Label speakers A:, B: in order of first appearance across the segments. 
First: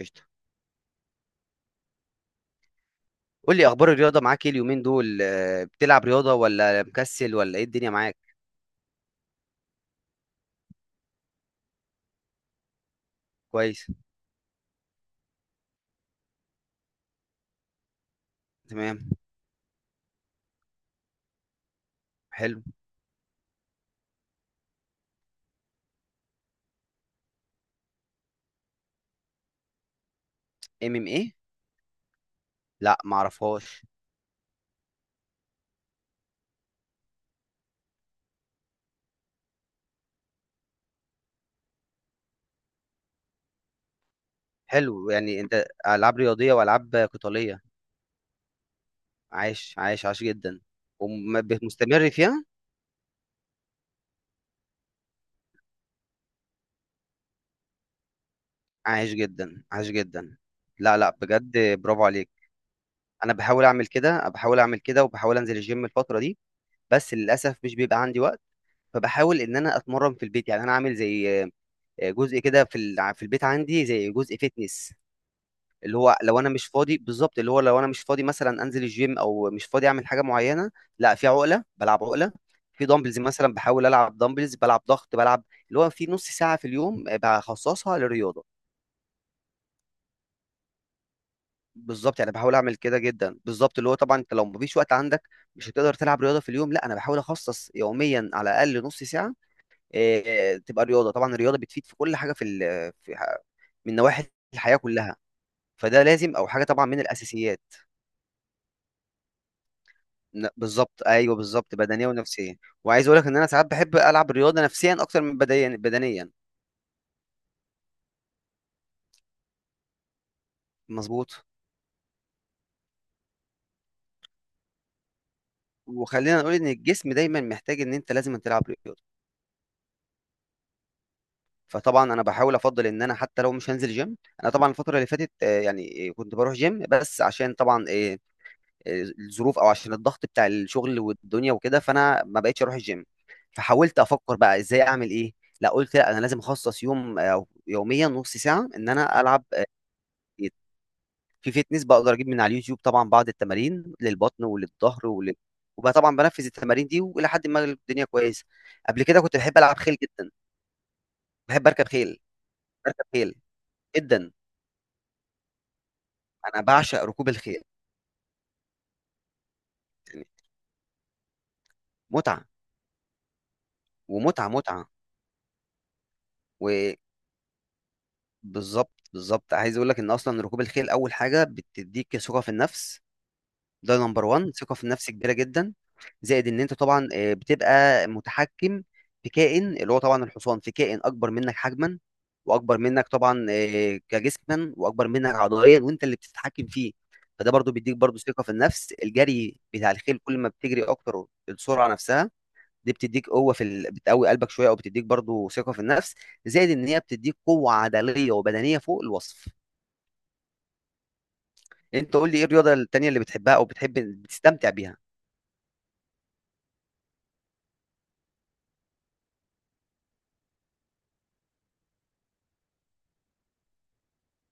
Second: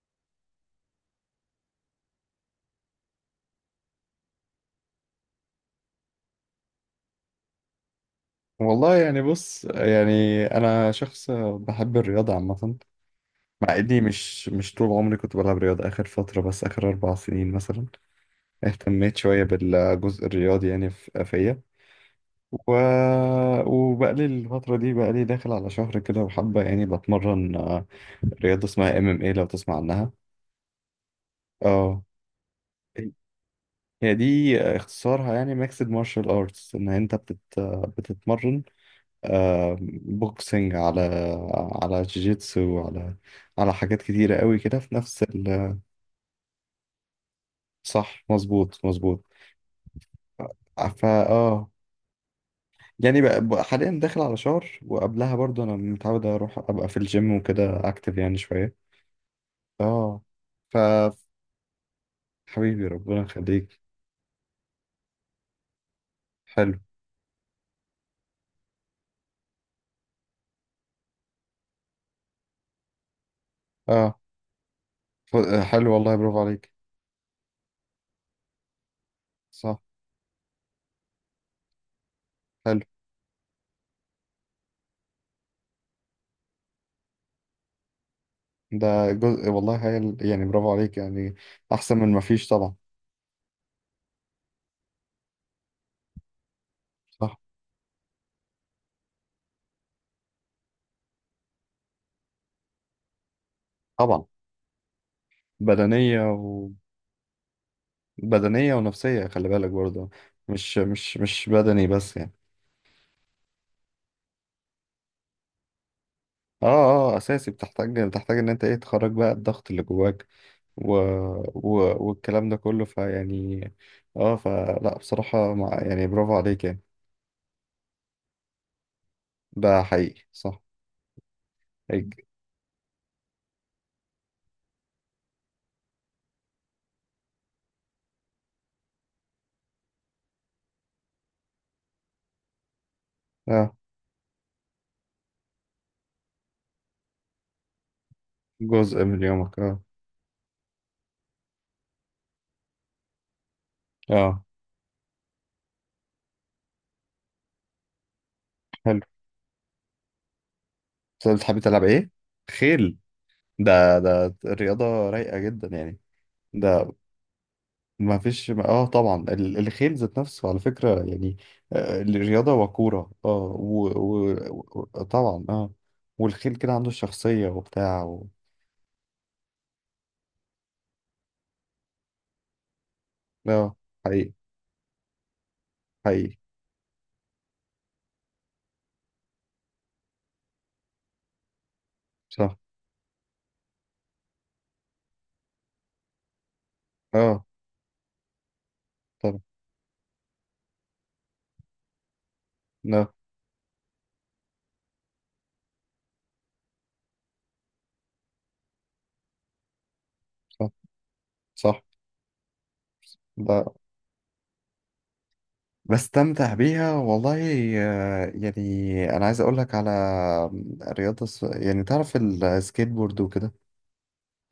A: قشطة. قول لي اخبار الرياضة معاك ايه اليومين دول؟ بتلعب رياضة ولا مكسل ولا ايه الدنيا معاك؟
B: والله يعني بص يعني انا شخص بحب الرياضه عامه. مع
A: كويس.
B: اني مش طول عمري كنت بلعب رياضه. اخر فتره، بس اخر اربع سنين مثلا،
A: تمام.
B: اهتميت شويه بالجزء الرياضي يعني فيا.
A: حلو.
B: و... وبقالي الفتره دي، بقالي داخل على شهر كده، وحابه يعني بتمرن رياضه اسمها ام ام اي، لو تسمع عنها.
A: ام ام ايه؟
B: اه،
A: لا معرفهاش.
B: هي دي اختصارها، يعني ميكسد مارشال ارتس. ان انت بتتمرن بوكسنج، على على جيجيتسو، على على حاجات كتيرة قوي كده في
A: حلو،
B: نفس
A: يعني انت
B: ال.
A: العاب رياضية والعاب قتالية.
B: صح، مظبوط مظبوط.
A: عايش جدا
B: فا
A: ومستمر فيها.
B: يعني بقى حاليا داخل على شهر، وقبلها برضو انا متعود اروح ابقى في الجيم وكده، اكتف يعني شوية.
A: عايش جدا عايش
B: اه.
A: جدا. لا لا،
B: ف
A: بجد برافو عليك.
B: حبيبي، ربنا
A: انا بحاول
B: يخليك.
A: اعمل كده، وبحاول انزل الجيم الفترة دي،
B: حلو.
A: بس للاسف مش بيبقى عندي وقت. فبحاول ان انا اتمرن في البيت، يعني انا عامل زي جزء كده في البيت عندي زي
B: اه.
A: جزء فيتنس.
B: ف- حلو
A: اللي هو
B: والله،
A: لو
B: برافو
A: انا مش
B: عليك.
A: فاضي بالظبط، اللي هو لو انا مش فاضي مثلا انزل الجيم او مش
B: صح.
A: فاضي اعمل حاجه معينه، لا في عقله بلعب عقله.
B: حلو.
A: في دامبلز مثلا بحاول العب دامبلز، بلعب ضغط، بلعب اللي هو في نص ساعه في اليوم بخصصها للرياضه.
B: ده جزء والله هايل، يعني برافو عليك يعني، احسن من
A: بالظبط،
B: ما
A: يعني
B: فيش
A: بحاول
B: طبعا.
A: اعمل كده جدا بالظبط. اللي هو طبعا انت لو مفيش وقت عندك مش هتقدر تلعب رياضه في اليوم، لا انا بحاول
B: صح
A: اخصص يوميا على الاقل نص ساعه. تبقى رياضه. طبعا الرياضه بتفيد في كل حاجه، في ال- في- ح- من نواحي
B: طبعا.
A: الحياه كلها، فده
B: بدنية.
A: لازم او حاجه طبعا من الاساسيات.
B: بدنية ونفسية، خلي بالك برضه. مش
A: بالظبط،
B: مش
A: ايوه
B: مش
A: بالظبط،
B: بدني
A: بدنيه
B: بس يعني.
A: ونفسيه. وعايز اقول لك ان انا ساعات بحب العب الرياضه نفسيا اكتر من بدنيا بدنيا.
B: اه. اه، اساسي، بتحتاج بتحتاج ان انت ايه تخرج بقى الضغط اللي جواك. و...
A: مظبوط.
B: والكلام ده كله فيعني. اه، فلا بصراحة يعني برافو
A: وخلينا نقول
B: عليك
A: ان
B: يعني.
A: الجسم دايما محتاج ان انت لازم تلعب رياضه.
B: ده حقيقي، صح.
A: فطبعا
B: الج-
A: انا بحاول افضل ان انا حتى لو مش هنزل جيم. انا طبعا الفتره اللي فاتت كنت بروح جيم، بس عشان طبعا آه، الظروف او عشان الضغط بتاع الشغل والدنيا وكده، فانا ما بقتش اروح الجيم.
B: اه،
A: فحاولت افكر بقى ازاي اعمل ايه. لا قلت لا انا لازم اخصص يوم، او يوميا نص ساعه ان
B: جزء
A: انا
B: من
A: العب
B: يومك، اه.
A: في فيتنس. بقدر اجيب من على اليوتيوب طبعا بعض التمارين
B: اه،
A: للبطن وللظهر وبقى طبعا بنفذ التمارين دي، والى حد ما الدنيا كويسه.
B: حلو.
A: قبل كده كنت بحب العب خيل جدا.
B: بس بتحب
A: بحب
B: تلعب
A: اركب
B: ايه؟
A: خيل.
B: خيل.
A: بركب خيل
B: ده
A: جدا.
B: ده رياضة رايقة جدا يعني.
A: انا
B: ده
A: بعشق ركوب الخيل.
B: ما فيش، اه طبعا، الخيل ذات نفسه على فكرة يعني،
A: متعه.
B: الرياضة وكورة اه، وطبعا
A: ومتعه متعه.
B: طبعا، اه. والخيل كده عنده شخصية وبتاع
A: وبالظبط بالظبط، عايز اقول لك ان اصلا ركوب الخيل اول حاجه بتديك ثقه في النفس.
B: اه.
A: ده نمبر
B: حقيقي.
A: 1، ثقة في النفس كبيرة جدا.
B: حقيقي،
A: زائد ان انت طبعا بتبقى متحكم في كائن، اللي هو طبعا الحصان، في كائن اكبر منك حجما،
B: صح.
A: واكبر منك طبعا كجسما، واكبر منك عضليا، وانت اللي بتتحكم فيه.
B: اه،
A: فده برضو بيديك برضو ثقة في النفس.
B: طبعا،
A: الجري بتاع الخيل كل ما بتجري اكتر، السرعة نفسها دي
B: اه.
A: بتديك قوة بتقوي قلبك شوية، او بتديك برضو ثقة في النفس. زائد ان هي بتديك قوة عضلية وبدنية فوق الوصف.
B: صح. صح.
A: انت قول لي ايه الرياضة التانية اللي بتحبها
B: ب...
A: او بتحب بتستمتع بيها؟
B: بستمتع بيها والله. يعني انا عايز اقول لك على رياضة يعني تعرف السكيت بورد وكده.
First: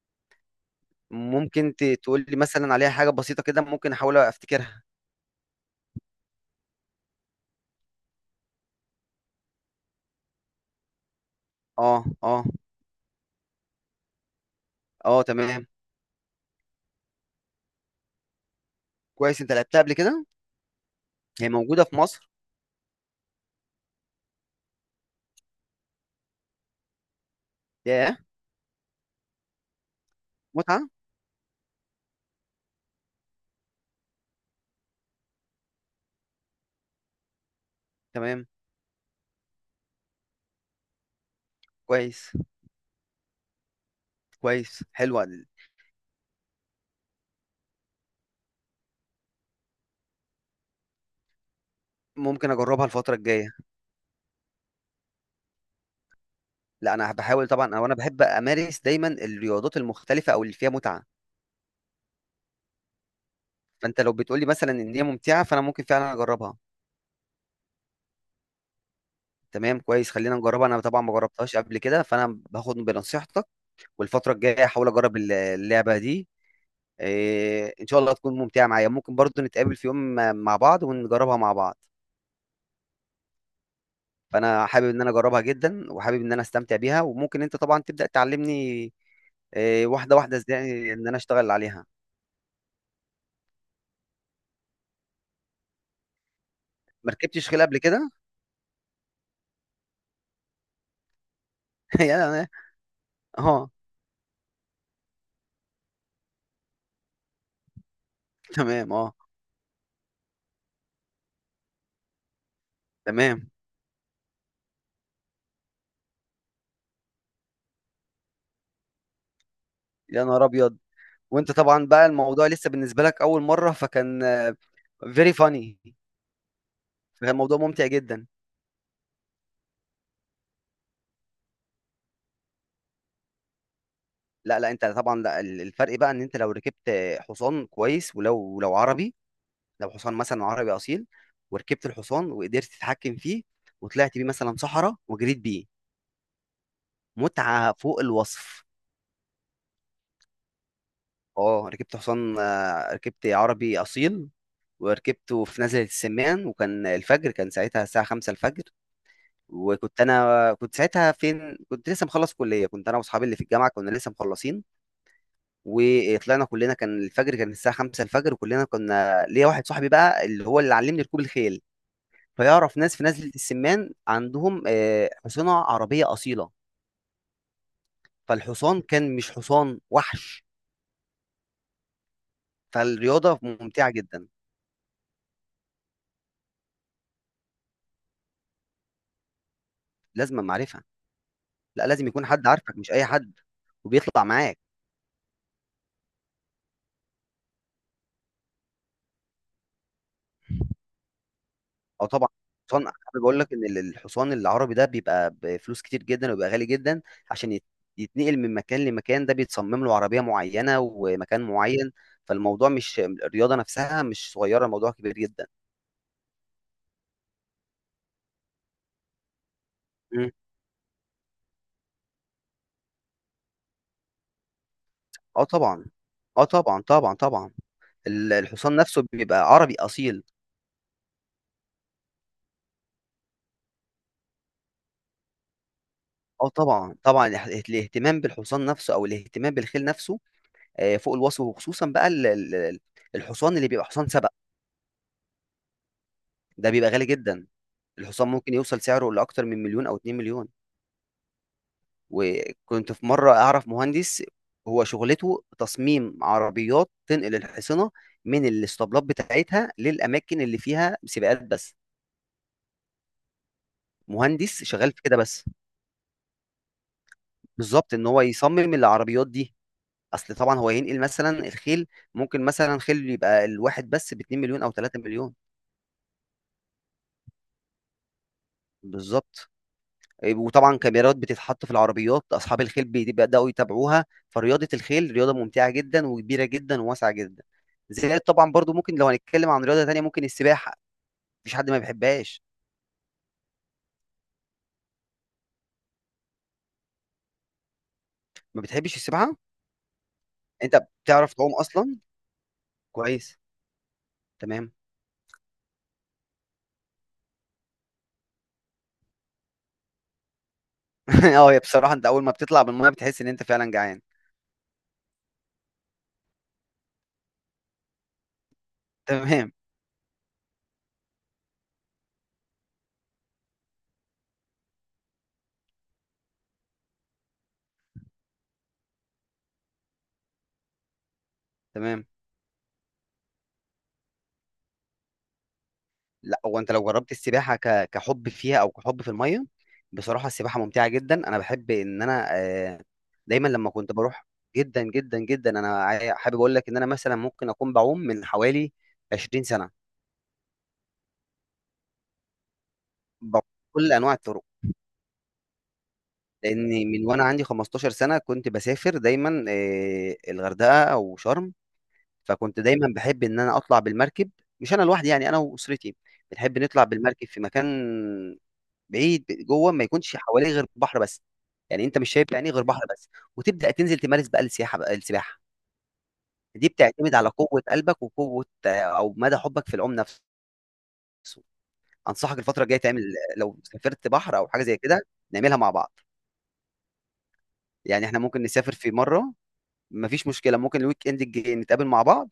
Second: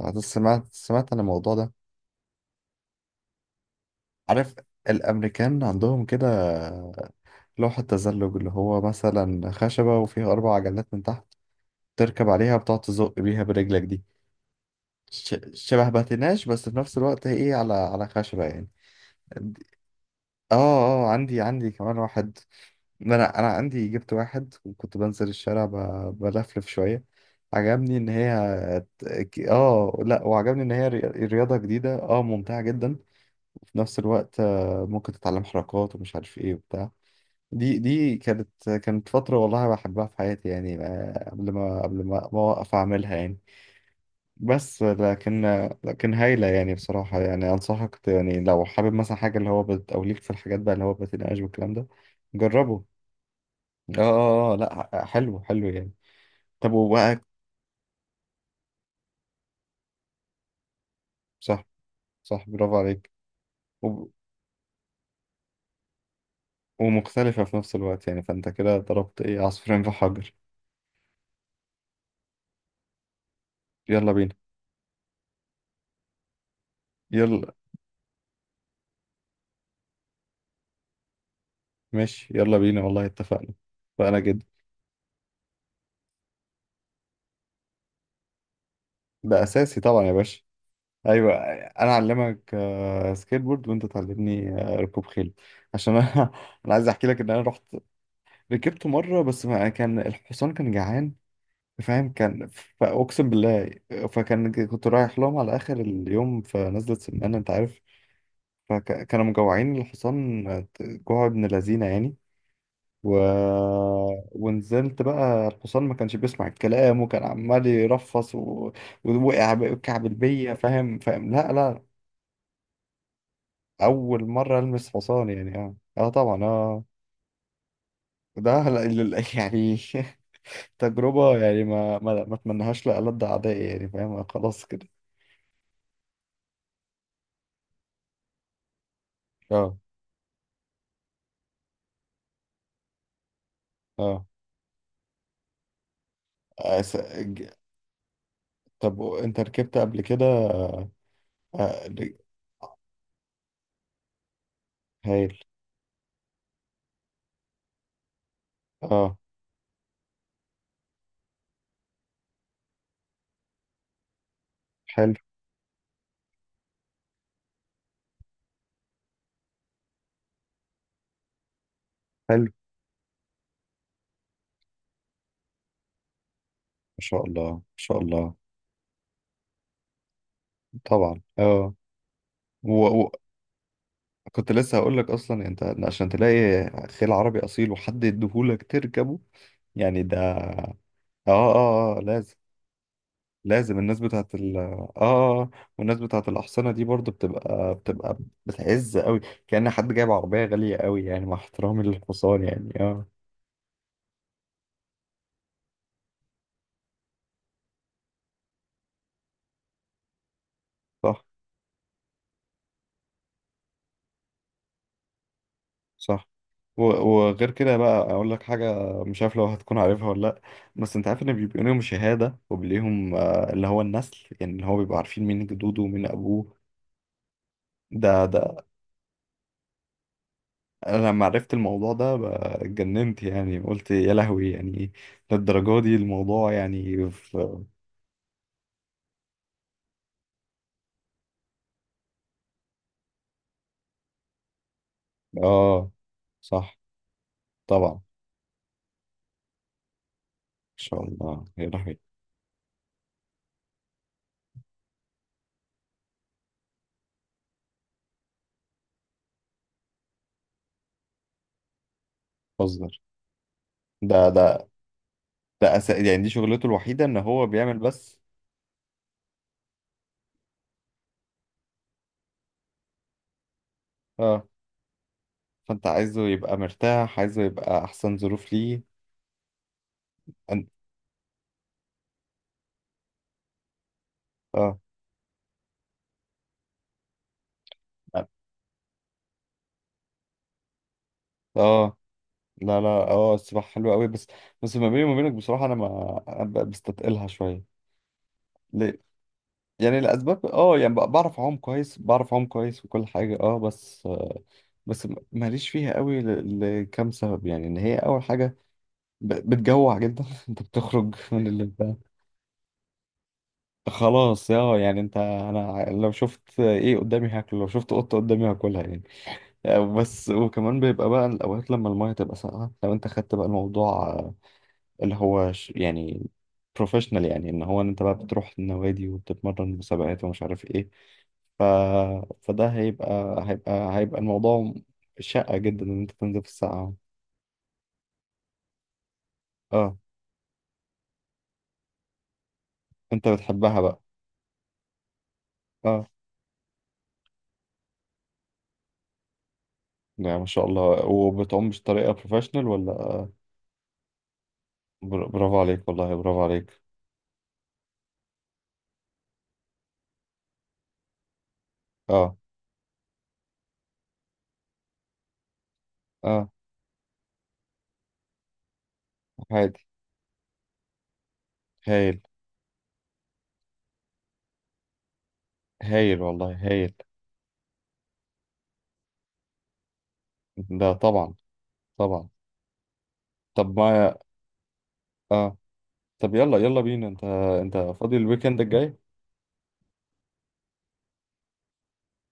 B: أنا سمعت عن الموضوع ده.
A: ممكن تقول لي مثلا عليها حاجة بسيطة كده ممكن احاول
B: عارف
A: افتكرها.
B: الامريكان عندهم كده لوحة تزلج، اللي هو مثلا خشبة وفيها أربع عجلات من تحت،
A: اه
B: تركب
A: اه.
B: عليها بتقعد تزق بيها برجلك دي.
A: اه تمام.
B: شبه باتيناج، بس في نفس الوقت هي ايه، على على خشبة يعني.
A: كويس، انت
B: دي-
A: لعبتها قبل كده؟
B: اه. اه، عندي
A: هي
B: عندي
A: موجودة في
B: كمان
A: مصر؟
B: واحد. ما انا انا عندي، جبت واحد وكنت بنزل الشارع بلفلف شوية. عجبني ان
A: ياه،
B: هي اه لا، وعجبني ان هي
A: متعة.
B: رياضة جديدة، اه، ممتعة جدا. وفي نفس الوقت، ممكن تتعلم حركات ومش عارف ايه وبتاع. دي دي
A: تمام،
B: كانت كانت فترة والله بحبها في حياتي، يعني قبل ما قبل ما
A: كويس.
B: ما أوقف أعملها يعني. بس
A: كويس، حلوة.
B: لكن، لكن هايلة يعني بصراحة. يعني أنصحك يعني لو حابب مثلا حاجة اللي هو بت، أو ليك في الحاجات بقى اللي هو بتناقش والكلام ده.
A: ممكن
B: جربه.
A: اجربها الفترة الجاية.
B: لأ، حلو حلو يعني. طب
A: لا انا
B: وبقى،
A: بحاول طبعا، او انا بحب امارس دايما الرياضات المختلفة او اللي فيها متعة.
B: صح. صح، برافو عليك.
A: فانت
B: وب-
A: لو بتقول لي مثلا ان هي ممتعة، فانا ممكن فعلا اجربها.
B: ومختلفة في نفس الوقت يعني، فأنت كده ضربت إيه
A: تمام،
B: عصفورين في
A: كويس،
B: حجر.
A: خلينا نجربها. انا طبعا ما جربتهاش قبل كده، فانا باخد بنصيحتك.
B: يلا
A: والفترة
B: بينا.
A: الجاية احاول اجرب اللعبة دي.
B: يلا،
A: ان شاء الله تكون ممتعه معايا. ممكن برضو نتقابل في يوم مع بعض ونجربها مع بعض.
B: ماشي، يلا بينا والله، اتفقنا. فأنا جدا.
A: فانا حابب ان انا اجربها جدا، وحابب ان انا استمتع بيها. وممكن انت طبعا تبدا تعلمني.
B: ده أساسي طبعا يا
A: واحده واحده
B: باشا.
A: ازاي ان انا
B: ايوه،
A: اشتغل عليها.
B: انا اعلمك سكيت بورد، وانت تعلمني ركوب خيل. عشان انا انا عايز احكي
A: ما
B: لك ان انا
A: ركبتش خيل
B: رحت
A: قبل كده.
B: ركبت مره، بس ما كان الحصان كان جعان، فاهم؟
A: يا
B: كان،
A: أنا-
B: فاقسم بالله،
A: اه
B: فكان، كنت رايح لهم على اخر اليوم في نزله سمانه، انت عارف.
A: تمام. اه
B: فكانوا مجوعين الحصان، جوع ابن لذينه يعني. و...
A: تمام.
B: ونزلت بقى، الحصان ما كانش بيسمع الكلام، وكان عمال يرفص ووقع وكعب
A: يا نهار
B: البية،
A: ابيض.
B: فاهم؟ فاهم،
A: وانت
B: لا لا.
A: طبعا بقى الموضوع لسه بالنسبه لك اول مره، فكان
B: اول مره المس حصان
A: فيري
B: يعني، اه،
A: فاني.
B: اه طبعا، اه.
A: فكان الموضوع ممتع جدا.
B: ده يعني تجربه يعني ما اتمنهاش لألد اعدائي يعني، فاهم؟
A: لا
B: خلاص
A: لا، انت
B: كده.
A: طبعا لا، الفرق بقى ان انت لو ركبت حصان كويس، ولو عربي،
B: اه.
A: لو حصان مثلا عربي اصيل، وركبت الحصان وقدرت تتحكم فيه وطلعت بيه
B: اه.
A: مثلا صحراء وجريت بيه،
B: أس... ج-
A: متعه فوق الوصف.
B: طب انت ركبت قبل كده؟
A: اه
B: آه،
A: ركبت
B: ل-
A: حصان، ركبت عربي اصيل،
B: هايل.
A: وركبته في نزلة السمان، وكان الفجر، كان ساعتها الساعة خمسة الفجر.
B: اه.
A: وكنت أنا، كنت ساعتها فين، كنت لسه مخلص كلية، كنت أنا وأصحابي اللي في الجامعة كنا لسه مخلصين،
B: حلو
A: وطلعنا كلنا، كان الفجر كان الساعة خمسة الفجر، وكلنا كنا، ليا واحد صاحبي بقى اللي هو اللي علمني ركوب الخيل،
B: حلو، ما
A: فيعرف ناس في نزلة السمان عندهم حصنة عربية أصيلة.
B: شاء الله، ما شاء الله.
A: فالحصان كان مش حصان وحش،
B: طبعا اه. و... و...
A: فالرياضة ممتعة جدا.
B: كنت لسه هقول لك، اصلا انت عشان تلاقي خيل عربي اصيل وحد يديهولك تركبه، يعني ده.
A: لازم معرفة.
B: اه.
A: لا
B: آه
A: لازم يكون
B: لازم.
A: حد عارفك، مش أي حد،
B: لازم الناس
A: وبيطلع
B: بتاعت ال.
A: معاك.
B: اه. والناس بتاعت الأحصنة دي برضو بتبقى بتعز قوي، كأن حد جايب عربية غالية قوي، يعني مع احترامي
A: أو طبعا
B: للحصان، يعني
A: حصان.
B: اه.
A: حابب أقول لك إن الحصان العربي ده بيبقى بفلوس كتير جدا، وبيبقى غالي جدا عشان يتنقل من مكان لمكان. ده بيتصمم له عربية معينة
B: صح.
A: ومكان معين. فالموضوع، مش الرياضة نفسها، مش صغيرة، الموضوع كبير جدا.
B: صح. و- وغير كده بقى، أقول لك حاجة، مش عارف لو هتكون عارفها ولا
A: مم.
B: لأ. بس أنت عارف إن بيبقى ليهم شهادة، وبليهم آه اللي هو النسل، يعني اللي هو بيبقوا عارفين
A: اه
B: مين جدوده
A: طبعا.
B: ومين
A: اه
B: أبوه.
A: طبعا طبعا طبعا.
B: ده ده
A: الحصان نفسه بيبقى عربي أصيل.
B: أنا لما عرفت الموضوع ده بقى اتجننت يعني، قلت يا لهوي يعني، للدرجة دي
A: آه
B: الموضوع
A: طبعًا،
B: يعني.
A: طبعًا، الاهتمام بالحصان نفسه أو الاهتمام بالخيل نفسه فوق الوصف. وخصوصًا بقى ال ال ال الحصان اللي بيبقى حصان سبق،
B: اه.
A: ده
B: صح.
A: بيبقى غالي جدًا.
B: طبعا، ان
A: الحصان ممكن يوصل سعره لأكتر من 1.000.000 أو 2.000.000.
B: شاء الله. يا لهوي،
A: وكنت في مرة أعرف مهندس، هو شغلته تصميم عربيات تنقل الحصنة من الإسطبلات بتاعتها للأماكن اللي فيها سباقات بس.
B: بتهزر! ده
A: مهندس
B: ده
A: شغال في كده بس.
B: يعني دي شغلته الوحيده، ان هو بيعمل
A: بالضبط، إن
B: بس.
A: هو يصمم العربيات دي. اصل طبعا هو ينقل مثلا الخيل، ممكن مثلا خيل يبقى الواحد بس ب 2
B: اه،
A: مليون او 3 مليون.
B: فانت عايزه يبقى مرتاح، عايزه يبقى احسن ظروف ليه.
A: بالظبط.
B: أن...
A: وطبعا كاميرات بتتحط في العربيات، اصحاب الخيل بيبداوا يتابعوها. فرياضه
B: اه.
A: الخيل رياضه ممتعه جدا وكبيره جدا وواسعه جدا. زائد طبعا برضو ممكن لو هنتكلم عن رياضه تانية، ممكن السباحه. مفيش حد ما
B: اه
A: بيحبهاش.
B: لا لا، اه السباحه حلوه قوي، بس بس ما بيني وما بينك بصراحه، انا ما أنا بستثقلها شويه.
A: ما بتحبش
B: ليه؟
A: السباحه؟
B: يعني الاسباب اه
A: انت
B: يعني،
A: بتعرف
B: بعرف
A: تعوم
B: اعوم
A: اصلا؟
B: كويس، بعرف اعوم كويس وكل حاجه
A: كويس.
B: اه، بس آه،
A: تمام.
B: بس ماليش فيها قوي لكام سبب يعني، ان هي اول حاجه بتجوع جدا. انت بتخرج من
A: اه هي
B: اللي
A: بصراحه
B: انت،
A: انت اول ما بتطلع من الميه بتحس ان انت فعلا جعان.
B: خلاص يا يعني، انت انا لو شفت ايه قدامي هاكله، لو شفت قطه قدامي هاكلها يعني.
A: تمام.
B: بس وكمان بيبقى بقى الاوقات لما المايه تبقى ساقعه، لو انت خدت بقى الموضوع اللي هو يعني بروفيشنال، يعني ان هو ان انت بقى بتروح النوادي وبتتمرن مسابقات ومش عارف ايه. ف...
A: تمام.
B: فده هيبقى، هيبقى الموضوع شقة جدا، ان انت
A: لا
B: تنزل في
A: هو انت لو
B: الساعة.
A: جربت السباحه كحب فيها او كحب في الميه،
B: اه.
A: بصراحه السباحه ممتعه جدا. انا بحب ان انا،
B: انت
A: دايما لما
B: بتحبها
A: كنت
B: بقى؟
A: بروح. جدا جدا جدا. انا
B: آه.
A: حابب اقول لك ان انا مثلا ممكن اكون بعوم من حوالي 20 سنه.
B: يعني ما شاء الله، وبتعوم بطريقة بروفيشنال ولا؟
A: بعوم كل انواع الطرق.
B: برافو عليك والله، برافو عليك.
A: لان من وانا عندي 15 سنه كنت بسافر دايما، الغردقه او شرم.
B: اه.
A: فكنت دايما بحب ان انا اطلع بالمركب، مش انا لوحدي، يعني انا واسرتي،
B: اه.
A: بنحب نطلع بالمركب في مكان بعيد جوه، ما
B: عادي.
A: يكونش حواليه غير بحر بس، يعني انت مش
B: هايل.
A: شايف يعني غير بحر بس. وتبدا تنزل تمارس بقى السياحه بقى السباحه.
B: هايل والله،
A: دي
B: هايل.
A: بتعتمد على قوه قلبك وقوه، او مدى حبك في العوم نفسه.
B: ده طبعا. طبعا.
A: انصحك الفتره الجايه تعمل، لو
B: طب
A: سافرت
B: ما،
A: بحر او حاجه زي كده،
B: اه،
A: نعملها مع بعض.
B: طب يلا يلا بينا. انت انت
A: يعني
B: فاضي
A: احنا ممكن
B: الويكند
A: نسافر في
B: الجاي؟
A: مره، مفيش مشكله، ممكن الويك اند الجاي نتقابل مع بعض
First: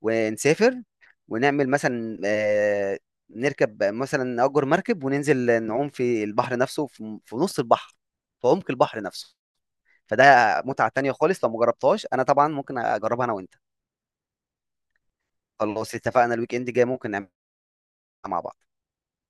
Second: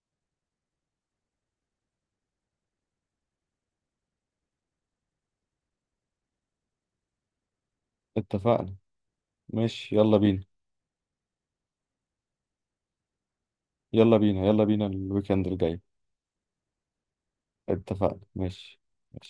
A: ونسافر، ونعمل مثلا، نركب مثلا، نأجر مركب وننزل نعوم في البحر نفسه، في نص البحر، في عمق
B: اتفقنا.
A: البحر نفسه.
B: ماشي. يلا
A: فده
B: بينا،
A: متعة تانية خالص، لو مجربتهاش. انا طبعا ممكن اجربها انا وانت.
B: يلا بينا. يلا بينا الويكند الجاي.
A: خلاص اتفقنا، الويك اند جاي ممكن نعملها
B: اتفقنا،
A: مع بعض.
B: ماشي. ماشي.